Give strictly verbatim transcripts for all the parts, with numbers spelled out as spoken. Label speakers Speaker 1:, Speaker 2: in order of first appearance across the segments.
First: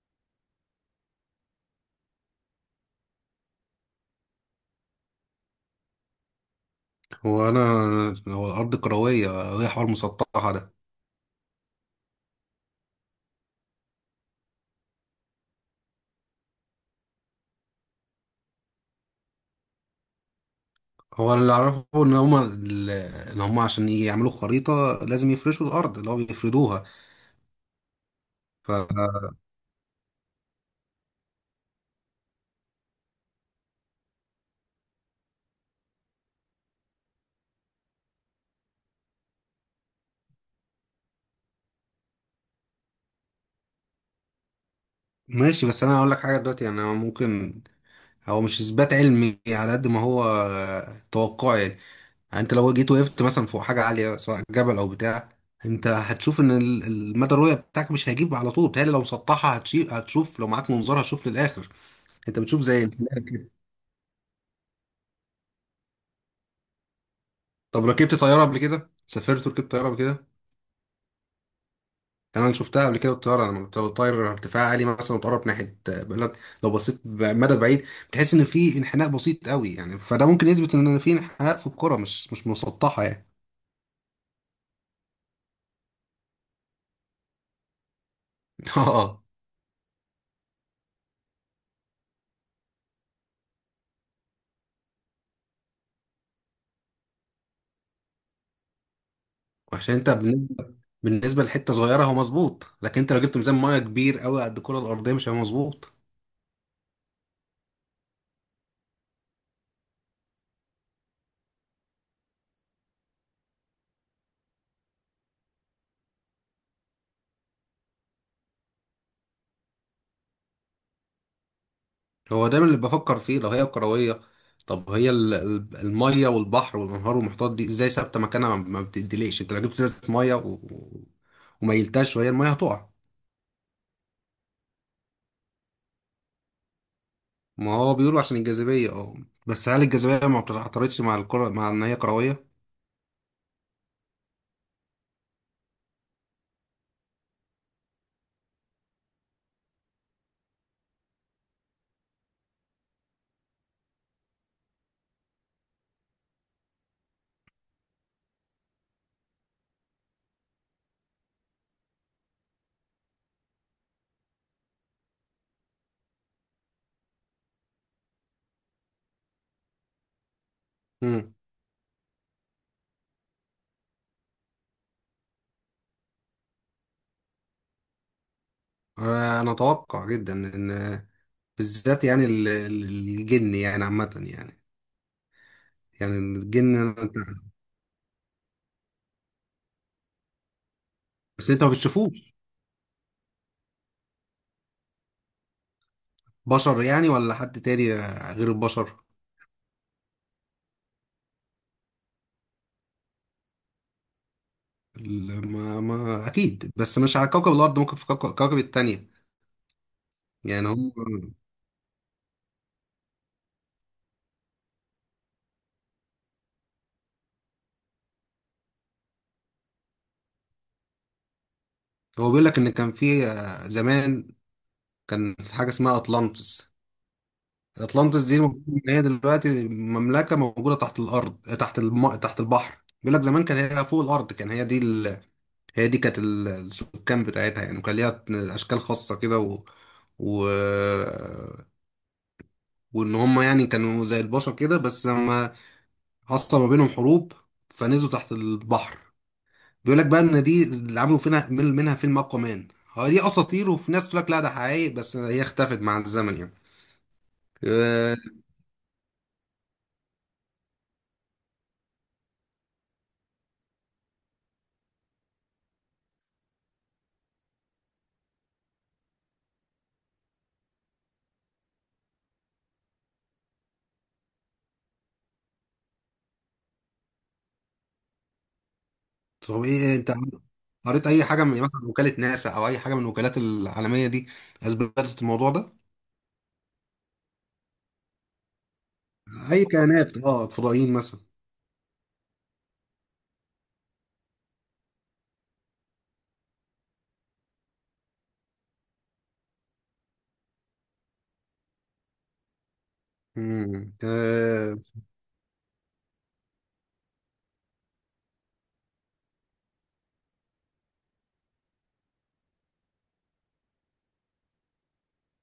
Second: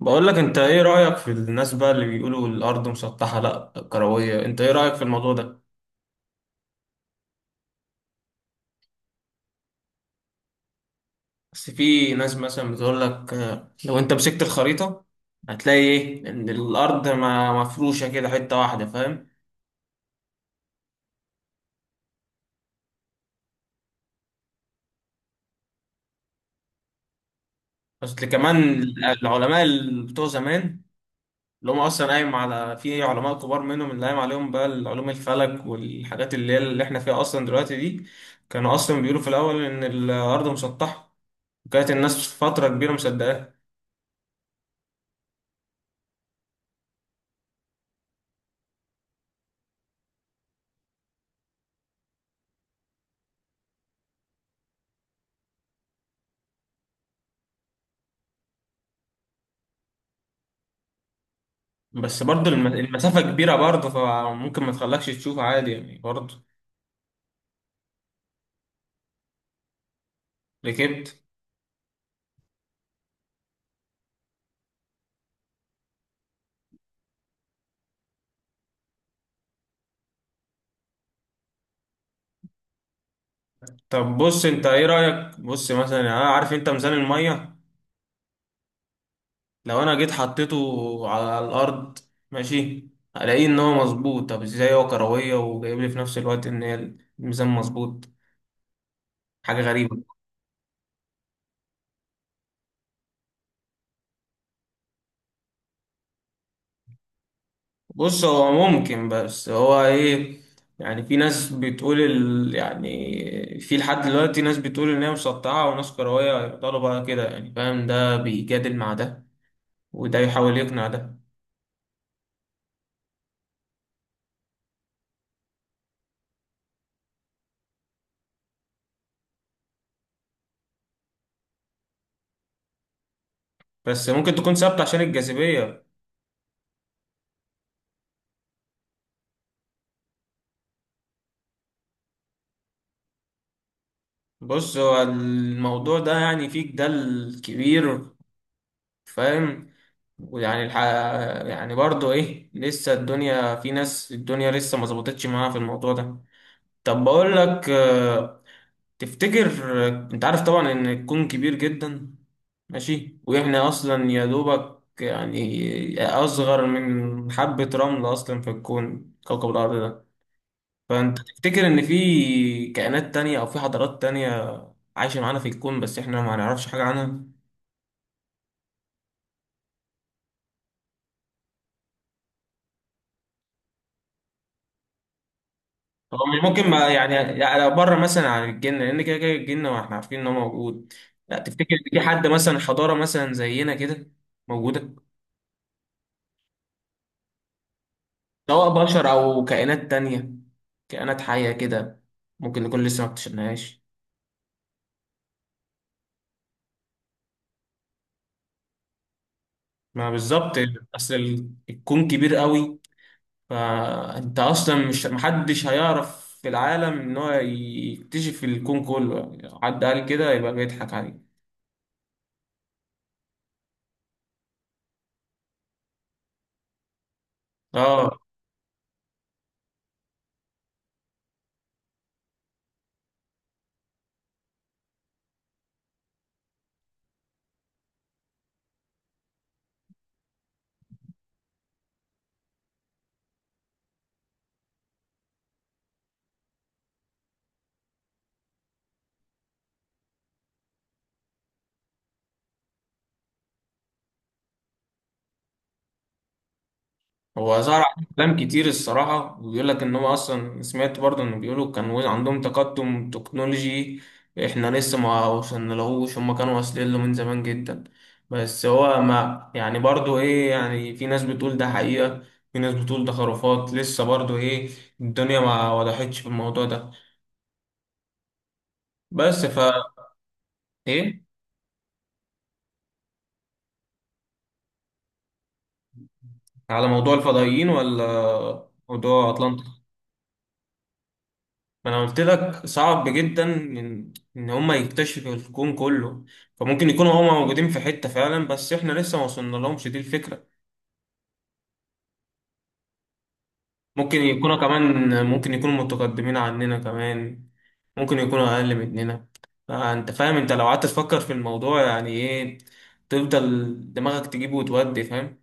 Speaker 1: بقول لك انت ايه رأيك في الناس بقى اللي بيقولوا الارض مسطحة لا كروية؟ انت ايه رأيك في الموضوع ده؟
Speaker 2: هو انا. هو الارض كرويه وهي حوار مسطحه ده.
Speaker 1: بس في ناس مثلا بتقول لك آه، لو انت مسكت الخريطة هتلاقي ايه، ان الارض ما مفروشة كده حتة واحدة، فاهم؟
Speaker 2: هو اللي اعرفه ان هما ال- ان هما عشان يعملوا خريطه لازم يفرشوا الارض اللي هو بيفردوها.
Speaker 1: بس اللي كمان العلماء اللي بتوع زمان، اللي هم اصلا قايم على في علماء كبار منهم اللي قايم عليهم بقى علوم الفلك والحاجات اللي هي اللي احنا فيها اصلا دلوقتي دي، كانوا اصلا بيقولوا في الاول ان الارض مسطحة، وكانت الناس فترة كبيرة مصدقاها.
Speaker 2: فماشي، بس انا هقول لك حاجه دلوقتي، يعني أنا ممكن هو مش اثبات علمي على قد ما هو آه، توقع يعني. يعني انت لو جيت وقفت مثلا فوق حاجه عاليه سواء جبل او بتاع، انت هتشوف ان ال- المدى الرؤيه بتاعك مش هيجيب على طول، بتهيألي لو مسطحه هتشي- هتشوف لو معاك منظار هتشوف للاخر.
Speaker 1: بس
Speaker 2: انت
Speaker 1: برضه
Speaker 2: بتشوف
Speaker 1: الم-
Speaker 2: زي الفلاحة
Speaker 1: المسافة
Speaker 2: كده.
Speaker 1: كبيرة برضه، فممكن ما تخلكش تشوف عادي يعني برضه.
Speaker 2: طب ركبت طياره قبل كده؟ سافرت وركبت طياره قبل كده؟
Speaker 1: ركبت.
Speaker 2: يعني انا شفتها قبل كده الطياره لما بتطير ارتفاع عالي مثلا وتقرب ناحيه بلد، لو بصيت مدى بعيد بتحس ان في انحناء بسيط قوي، يعني فده ممكن يثبت ان في انحناء في الكره، مش مش مسطحه يعني.
Speaker 1: طب بص، انت ايه رأيك؟ بص مثلا، يعني انا عارف انت ميزان المية،
Speaker 2: اه.
Speaker 1: لو انا جيت حطيته على الارض، ماشي، الاقيه ان هو مظبوط. طب ازاي هو كروية وجايب لي في نفس الوقت ان هي الميزان مظبوط؟ حاجة
Speaker 2: عشان
Speaker 1: غريبة.
Speaker 2: انت بالنسبه بالنسبه لحته صغيره هو مظبوط، لكن انت لو جبت ميزان ميه كبير قوي قد الكره الارضيه مش هيبقى مظبوط.
Speaker 1: بص هو ممكن، بس هو ايه، يعني في ناس بتقول ال... يعني في لحد دلوقتي ناس بتقول ان هي مسطعه وناس كرويه، يفضلوا بقى كده يعني، فاهم، ده بيجادل مع ده وده يحاول يقنع ده.
Speaker 2: هو دايما اللي بفكر فيه لو هي كروية، طب هي ال- ال- المية والبحر والانهار والمحيطات دي ازاي ثابتة مكانها ما ما بتديليش؟ انت لو جبت ازازة مية و... و- وميلتهاش، وهي المية هتقع.
Speaker 1: بس ممكن تكون ثابته عشان الجاذبيه.
Speaker 2: ما هو بيقولوا عشان الجاذبية، اه، بس هل الجاذبية ما بتعترضش مع الكرة مع ان هي كروية؟
Speaker 1: بص هو الموضوع ده يعني فيه جدال كبير، فاهم، ويعني الح... يعني برضه ايه، لسه الدنيا في ناس، الدنيا لسه ما ظبطتش معاها في الموضوع ده. طب بقول لك، تفتكر، انت عارف طبعا ان الكون كبير جدا، ماشي، واحنا اصلا يا دوبك يعني اصغر من حبة رمل اصلا في الكون كوكب الارض ده، فانت
Speaker 2: مم.
Speaker 1: تفتكر ان في كائنات تانية او في حضارات تانية عايشة معانا في الكون بس احنا ما نعرفش حاجة عنها؟
Speaker 2: انا أنا اتوقع جدا ان بالذات يعني ال- ال- الجن يعني عامة يعني، يعني
Speaker 1: هو مش ممكن
Speaker 2: الجن
Speaker 1: ما يعني،
Speaker 2: انت.
Speaker 1: يعني بره مثلا عن الجن، لان كده كده الجن واحنا عارفين ان هو موجود. لا،
Speaker 2: بس انت ما
Speaker 1: تفتكر ان في حد
Speaker 2: بتشوفوش
Speaker 1: مثلا حضارة مثلا زينا كده موجودة؟
Speaker 2: بشر يعني ولا حد تاني غير
Speaker 1: سواء
Speaker 2: البشر؟
Speaker 1: بشر أو كائنات تانية، كائنات حية كده، ممكن نكون لسه ما اكتشفناهاش.
Speaker 2: ال- ما ما اكيد بس مش على كوكب الارض، ممكن في كوكب كوكب التانية
Speaker 1: ما بالظبط،
Speaker 2: يعني. هو
Speaker 1: أصل ال- الكون كبير قوي، فأنت أصلا مش، محدش هيعرف في العالم إن هو يكتشف الكون كله، يعني حد قال كده يبقى بيضحك عليه.
Speaker 2: هو بيقول لك ان كان في آه، زمان كان في حاجه اسمها اطلانتس.
Speaker 1: آه.
Speaker 2: اطلانتس دي المفروض إن هي دلوقتي مملكه موجوده تحت الارض، آه، تحت الم... تحت البحر. بيقول لك زمان كان هي فوق الارض، كان هي دي ال... هي دي كانت ال- السكان بتاعتها يعني، وكان ليها اشكال خاصه كده و... و... وان هم يعني كانوا زي البشر كده، بس لما حصل ما بينهم حروب فنزلوا تحت البحر. بيقول لك بقى ان دي اللي عملوا فينا من- منها فيلم اقوى مان. هو دي اساطير، وفي ناس تقول لك لا ده حقيقي، بس هي اختفت مع الزمن يعني.
Speaker 1: هو ظهر عليه
Speaker 2: أه.
Speaker 1: كلام كتير الصراحة، وبيقول لك إن هو أصلا، سمعت برضه إنه بيقولوا كان عندهم تقدم تكنولوجي، إحنا لسه ما وصلنالهوش، هما كانوا واصلين له من زمان جدا. بس هو ما يعني برضه إيه، يعني في ناس بتقول ده حقيقة، في ناس بتقول ده خرافات، لسه برضه إيه، الدنيا ما وضحتش في الموضوع ده. بس
Speaker 2: طب ايه،
Speaker 1: فا
Speaker 2: إيه، انت قريت
Speaker 1: إيه،
Speaker 2: اي حاجه من مثلا وكاله ناسا او اي حاجه من الوكالات العالميه دي اثبتت الموضوع ده؟
Speaker 1: على موضوع الفضائيين ولا موضوع أطلانتا؟
Speaker 2: اي كائنات، اه فضائيين مثلا.
Speaker 1: ما انا قلت لك صعب جدا ان ان هما يكتشفوا الكون كله، فممكن يكونوا هما موجودين في حتة فعلا بس احنا لسه ما وصلنا لهمش، دي الفكرة.
Speaker 2: مم.
Speaker 1: ممكن يكونوا
Speaker 2: آه.
Speaker 1: كمان، ممكن يكونوا متقدمين عننا كمان، ممكن يكونوا اقل مننا، فانت فاهم، انت لو قعدت تفكر في الموضوع يعني ايه، تفضل دماغك تجيبه وتودي، فاهم.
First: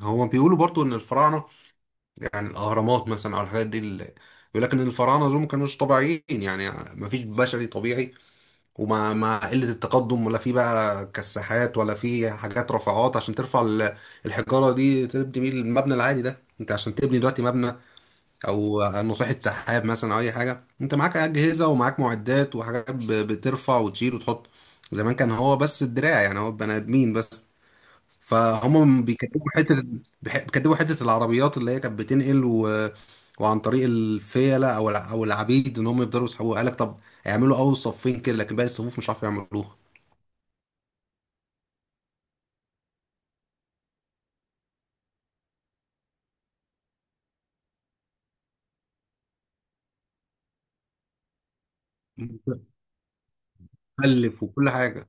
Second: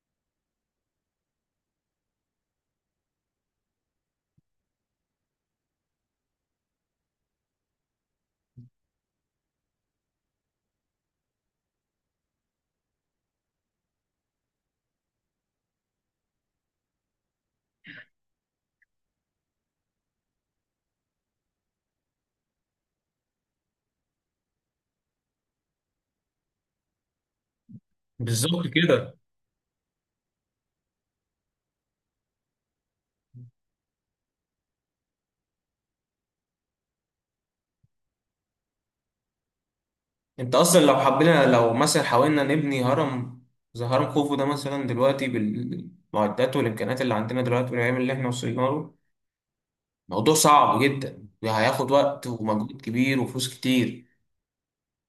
Speaker 2: هو بيقولوا برضو ان الفراعنه، يعني الاهرامات مثلا او الحاجات دي اللي، بيقول لك ان الفراعنه دول ما كانوش طبيعيين يعني، ما فيش بشري طبيعي. ومع مع قلة التقدم ولا في بقى كساحات ولا في حاجات رفعات عشان ترفع ال- الحجارة دي تبني بيه المبنى العالي ده. انت عشان تبني دلوقتي مبنى او نصيحة سحاب مثلا او اي حاجة، انت معاك اجهزة ومعاك معدات وحاجات ب- بترفع وتشيل وتحط. زمان كان هو بس الدراع يعني، هو بني ادمين بس.
Speaker 1: بالظبط
Speaker 2: فهم
Speaker 1: كده.
Speaker 2: بيكتبوا حته، بح- بيكتبوا حته العربيات اللي هي كانت بتنقل و... وعن طريق الفيله او الع... او العبيد ان هم يقدروا يسحبوها. قال لك طب اعملوا اول صفين كده، لكن باقي الصفوف مش عارفين يعملوها.
Speaker 1: انت اصلا لو حبينا، لو مثلا حاولنا نبني هرم زي هرم خوفو ده مثلا دلوقتي، بالمعدات والامكانيات اللي عندنا دلوقتي والعلم اللي احنا وصلنا له، موضوع صعب جدا، هياخد وقت ومجهود كبير وفلوس كتير.
Speaker 2: مكلف وكل حاجه.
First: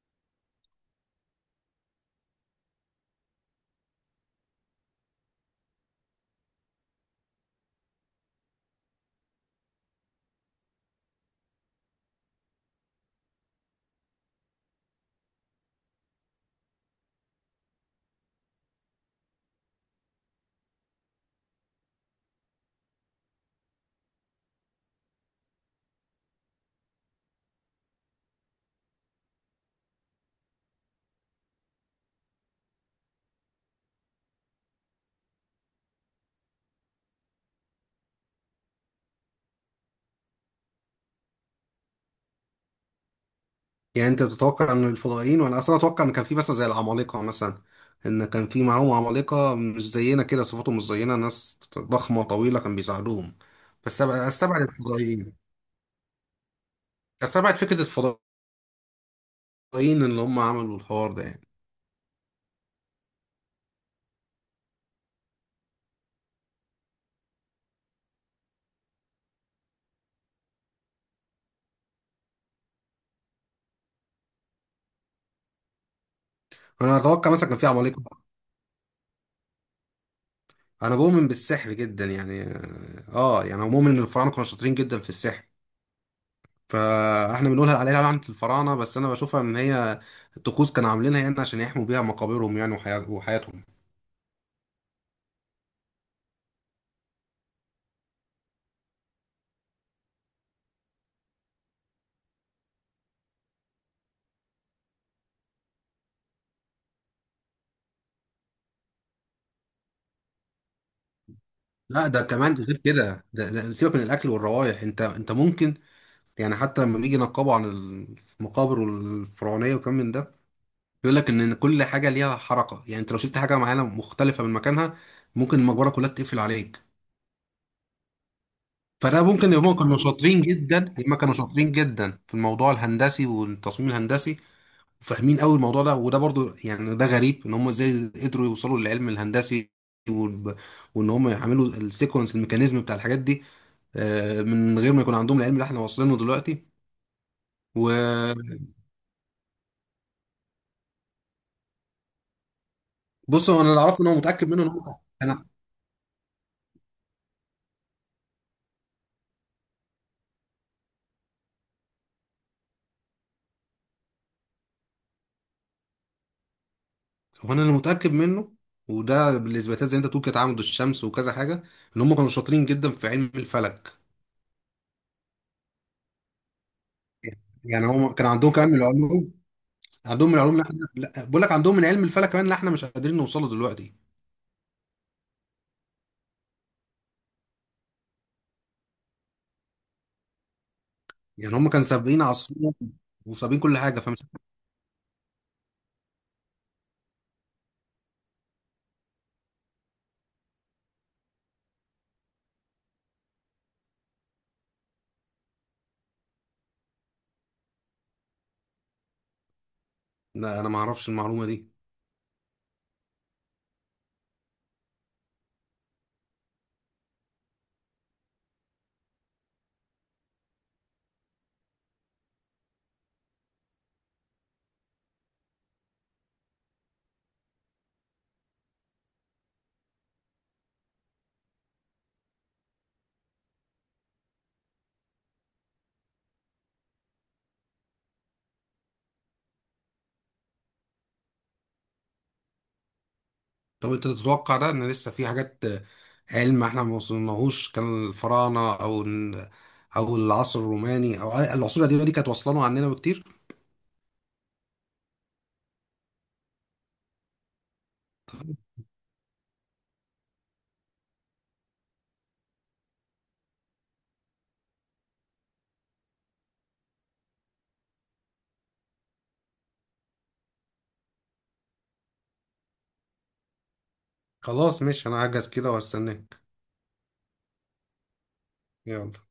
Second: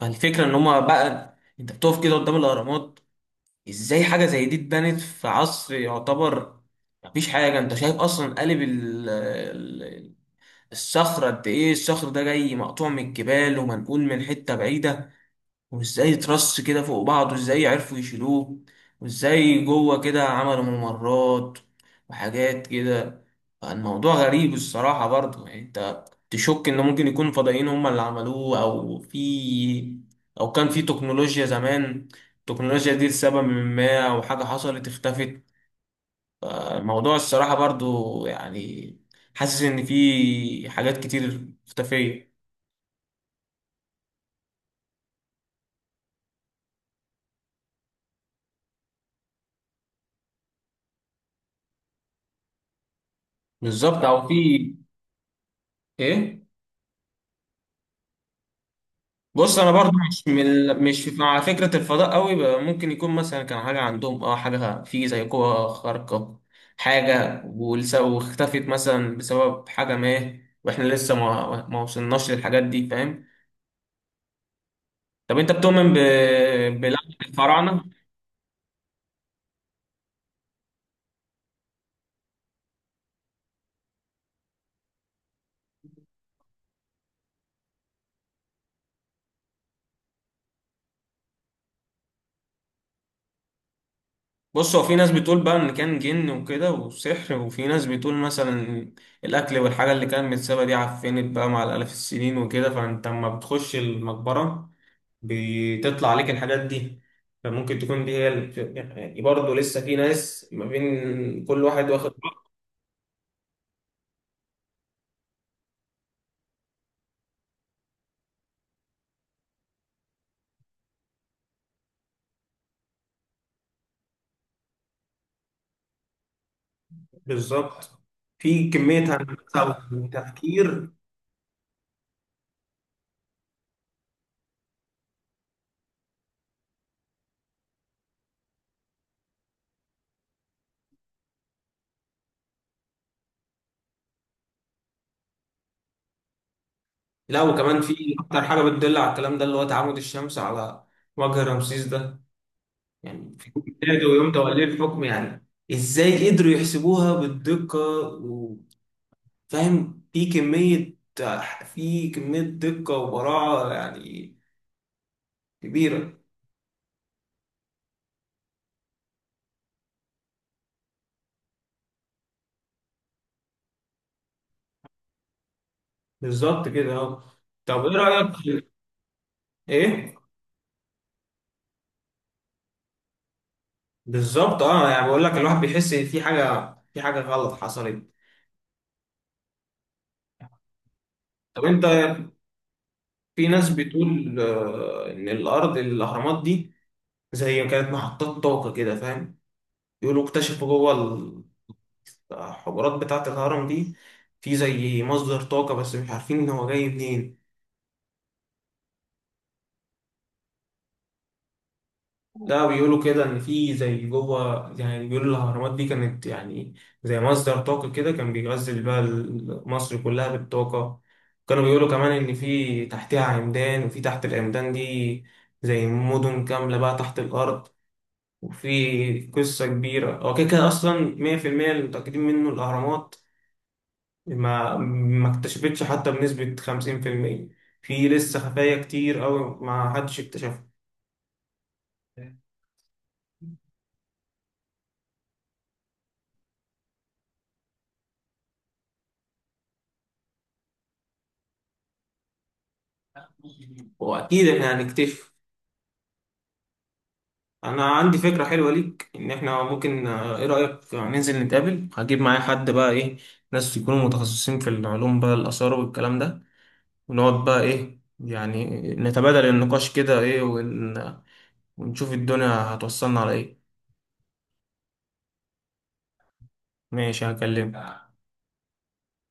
Speaker 1: فالفكره ان هما بقى، انت بتقف كده قدام الاهرامات، ازاي حاجه زي دي اتبنت في عصر يعتبر مفيش حاجه، انت شايف اصلا قالب ال- ال- الصخره قد ايه، الصخر ده جاي مقطوع من الجبال ومنقول من حته بعيده، وازاي ترص كده فوق بعض، وازاي عرفوا يشيلوه، وازاي جوه كده عملوا ممرات وحاجات كده. فالموضوع غريب الصراحة برضه يعني، انت تشك ان ممكن يكون فضائيين هم اللي عملوه، او في، او كان في تكنولوجيا زمان، التكنولوجيا دي لسبب ما او حاجة حصلت اختفت. الموضوع الصراحة برضه يعني، حاسس ان في حاجات كتير مختفية.
Speaker 2: يعني انت بتتوقع ان الفضائيين، وانا اصلا اتوقع ان كان في مثلا زي العمالقه مثلا، ان كان في معاهم عمالقه مش زينا كده، صفاتهم مش زينا، ناس ضخمه طويله كان بيساعدوهم. بس
Speaker 1: بالظبط،
Speaker 2: أبقى-
Speaker 1: او في،
Speaker 2: استبعد الفضائيين،
Speaker 1: ايه.
Speaker 2: استبعد فكره الفضائيين
Speaker 1: بص انا برضو
Speaker 2: اللي
Speaker 1: مش
Speaker 2: هم
Speaker 1: من
Speaker 2: عملوا
Speaker 1: ال- مش
Speaker 2: الحوار ده
Speaker 1: مع
Speaker 2: يعني.
Speaker 1: فكره الفضاء قوي بقى، ممكن يكون مثلا كان حاجه عندهم، اه، حاجه في زي قوه خارقه، حاجه والس- واختفت مثلا بسبب حاجه ما، واحنا لسه ما ما وصلناش للحاجات دي، فاهم. طب انت بتؤمن ب...
Speaker 2: انا
Speaker 1: بلعنه
Speaker 2: اتوقع مثلا كان في
Speaker 1: الفراعنه؟
Speaker 2: عمالقه. انا بؤمن بالسحر جدا يعني، اه يعني أنا مؤمن ان الفراعنه كانوا شاطرين جدا في السحر. فاحنا بنقولها عليها لعنه الفراعنه، بس انا بشوفها ان هي الطقوس كانوا عاملينها يعني عشان يحموا بيها مقابرهم يعني، وحيا- وحياتهم.
Speaker 1: بص هو في ناس بتقول بقى ان كان جن وكده وسحر، وفي ناس بتقول مثلا الاكل والحاجه اللي كانت متسابه دي عفنت بقى مع الالاف السنين وكده، فانت لما بتخش المقبره بتطلع عليك الحاجات دي، فممكن تكون دي هي ال- يعني برضه لسه في ناس، ما بين كل واحد
Speaker 2: لا
Speaker 1: واخد
Speaker 2: ده
Speaker 1: رأي.
Speaker 2: كمان غير كده، ده, ده سيبك من الاكل والروائح. انت انت ممكن يعني حتى لما بيجي ينقبوا عن المقابر الفرعونيه وكم من ده، بيقول لك ان كل حاجه ليها حركه يعني، انت لو شلت حاجه معينه مختلفه من مكانها ممكن المقبره كلها تقفل عليك.
Speaker 1: بالظبط. في كمية
Speaker 2: فده ممكن، هم
Speaker 1: هندسة
Speaker 2: كانوا شاطرين
Speaker 1: وتفكير.
Speaker 2: جدا هم كانوا شاطرين جدا في الموضوع الهندسي والتصميم الهندسي، وفاهمين قوي الموضوع ده. وده برضو يعني ده غريب ان هم ازاي قدروا يوصلوا للعلم الهندسي، والب- وان هم يعملوا السيكونس الميكانيزم بتاع الحاجات دي، آه، من غير ما يكون عندهم العلم اللي احنا واصلينه دلوقتي.
Speaker 1: لا، وكمان في
Speaker 2: وبص،
Speaker 1: أكتر حاجة بتدل على الكلام ده، اللي هو تعامد الشمس على وجه رمسيس ده، يعني في
Speaker 2: هو
Speaker 1: يوم
Speaker 2: انا اللي اعرفه ان
Speaker 1: ميلاده
Speaker 2: هو
Speaker 1: ويوم
Speaker 2: متاكد منه
Speaker 1: توليه
Speaker 2: ان هو
Speaker 1: الحكم يعني.
Speaker 2: انا.
Speaker 1: إزاي قدروا يحسبوها بالدقة؟ وفاهم، في كمية، في كمية دقة وبراعة يعني كبيرة.
Speaker 2: هو انا اللي متاكد منه، وده بالاثباتات زي انت تقول كده تعامد الشمس وكذا حاجه، ان هم كانوا شاطرين جدا في علم الفلك.
Speaker 1: بالظبط كده، اه. طب
Speaker 2: يعني
Speaker 1: ايه
Speaker 2: هم كان
Speaker 1: رأيك
Speaker 2: عندهم كمان
Speaker 1: في-
Speaker 2: من العلوم،
Speaker 1: ايه،
Speaker 2: عندهم من العلوم اللي احنا، لا، بقول لك عندهم من علم الفلك كمان اللي احنا مش قادرين نوصله دلوقتي.
Speaker 1: بالظبط اه، يعني بقول لك الواحد بيحس ان في حاجة، في حاجة غلط حصلت.
Speaker 2: يعني
Speaker 1: طب
Speaker 2: هم
Speaker 1: انت،
Speaker 2: كانوا سابقين عصرهم
Speaker 1: في
Speaker 2: وسابقين
Speaker 1: ناس
Speaker 2: كل حاجه فمش.
Speaker 1: بتقول آه، ان الارض الاهرامات دي زي كانت محطات طاقة كده، فاهم، يقولوا اكتشفوا جوه الحجرات بتاعة الهرم دي في زي مصدر طاقة بس مش عارفين ان هو جاي منين.
Speaker 2: لا انا ما اعرفش المعلومه دي.
Speaker 1: لا، بيقولوا كده ان في زي جوه، يعني بيقولوا الاهرامات دي كانت يعني زي مصدر طاقه كده، كان بيغذي بقى ال- مصر كلها بالطاقه. كانوا بيقولوا كمان ان في تحتها عمدان، وفي تحت العمدان دي زي مدن كامله بقى تحت الارض، وفي قصه كبيره. هو كده كده اصلا مية في المية اللي متاكدين منه الاهرامات ما ما اكتشفتش حتى بنسبه خمسين في المية، في لسه خفايا كتير قوي ما حدش اكتشفها.
Speaker 2: طب انت تتوقع ده، ان لسه في حاجات آه، علم احنا ما وصلناهوش، كان الفراعنه او ال- او العصر الروماني او العصور القديمه دي كانت واصله له عننا بكتير؟
Speaker 1: واكيد احنا هنكتشف. انا عندي فكرة حلوة ليك، ان احنا ممكن، آه، ايه رأيك ننزل نتقابل، هجيب معايا حد بقى ايه، ناس يكونوا متخصصين في العلوم بقى الآثار والكلام ده، ونقعد بقى ايه يعني، نتبادل النقاش كده ايه ون... ونشوف الدنيا هتوصلنا على ايه.
Speaker 2: خلاص ماشي، انا هجهز كده واستناك.
Speaker 1: ماشي، هكلمك.
Speaker 2: يلا.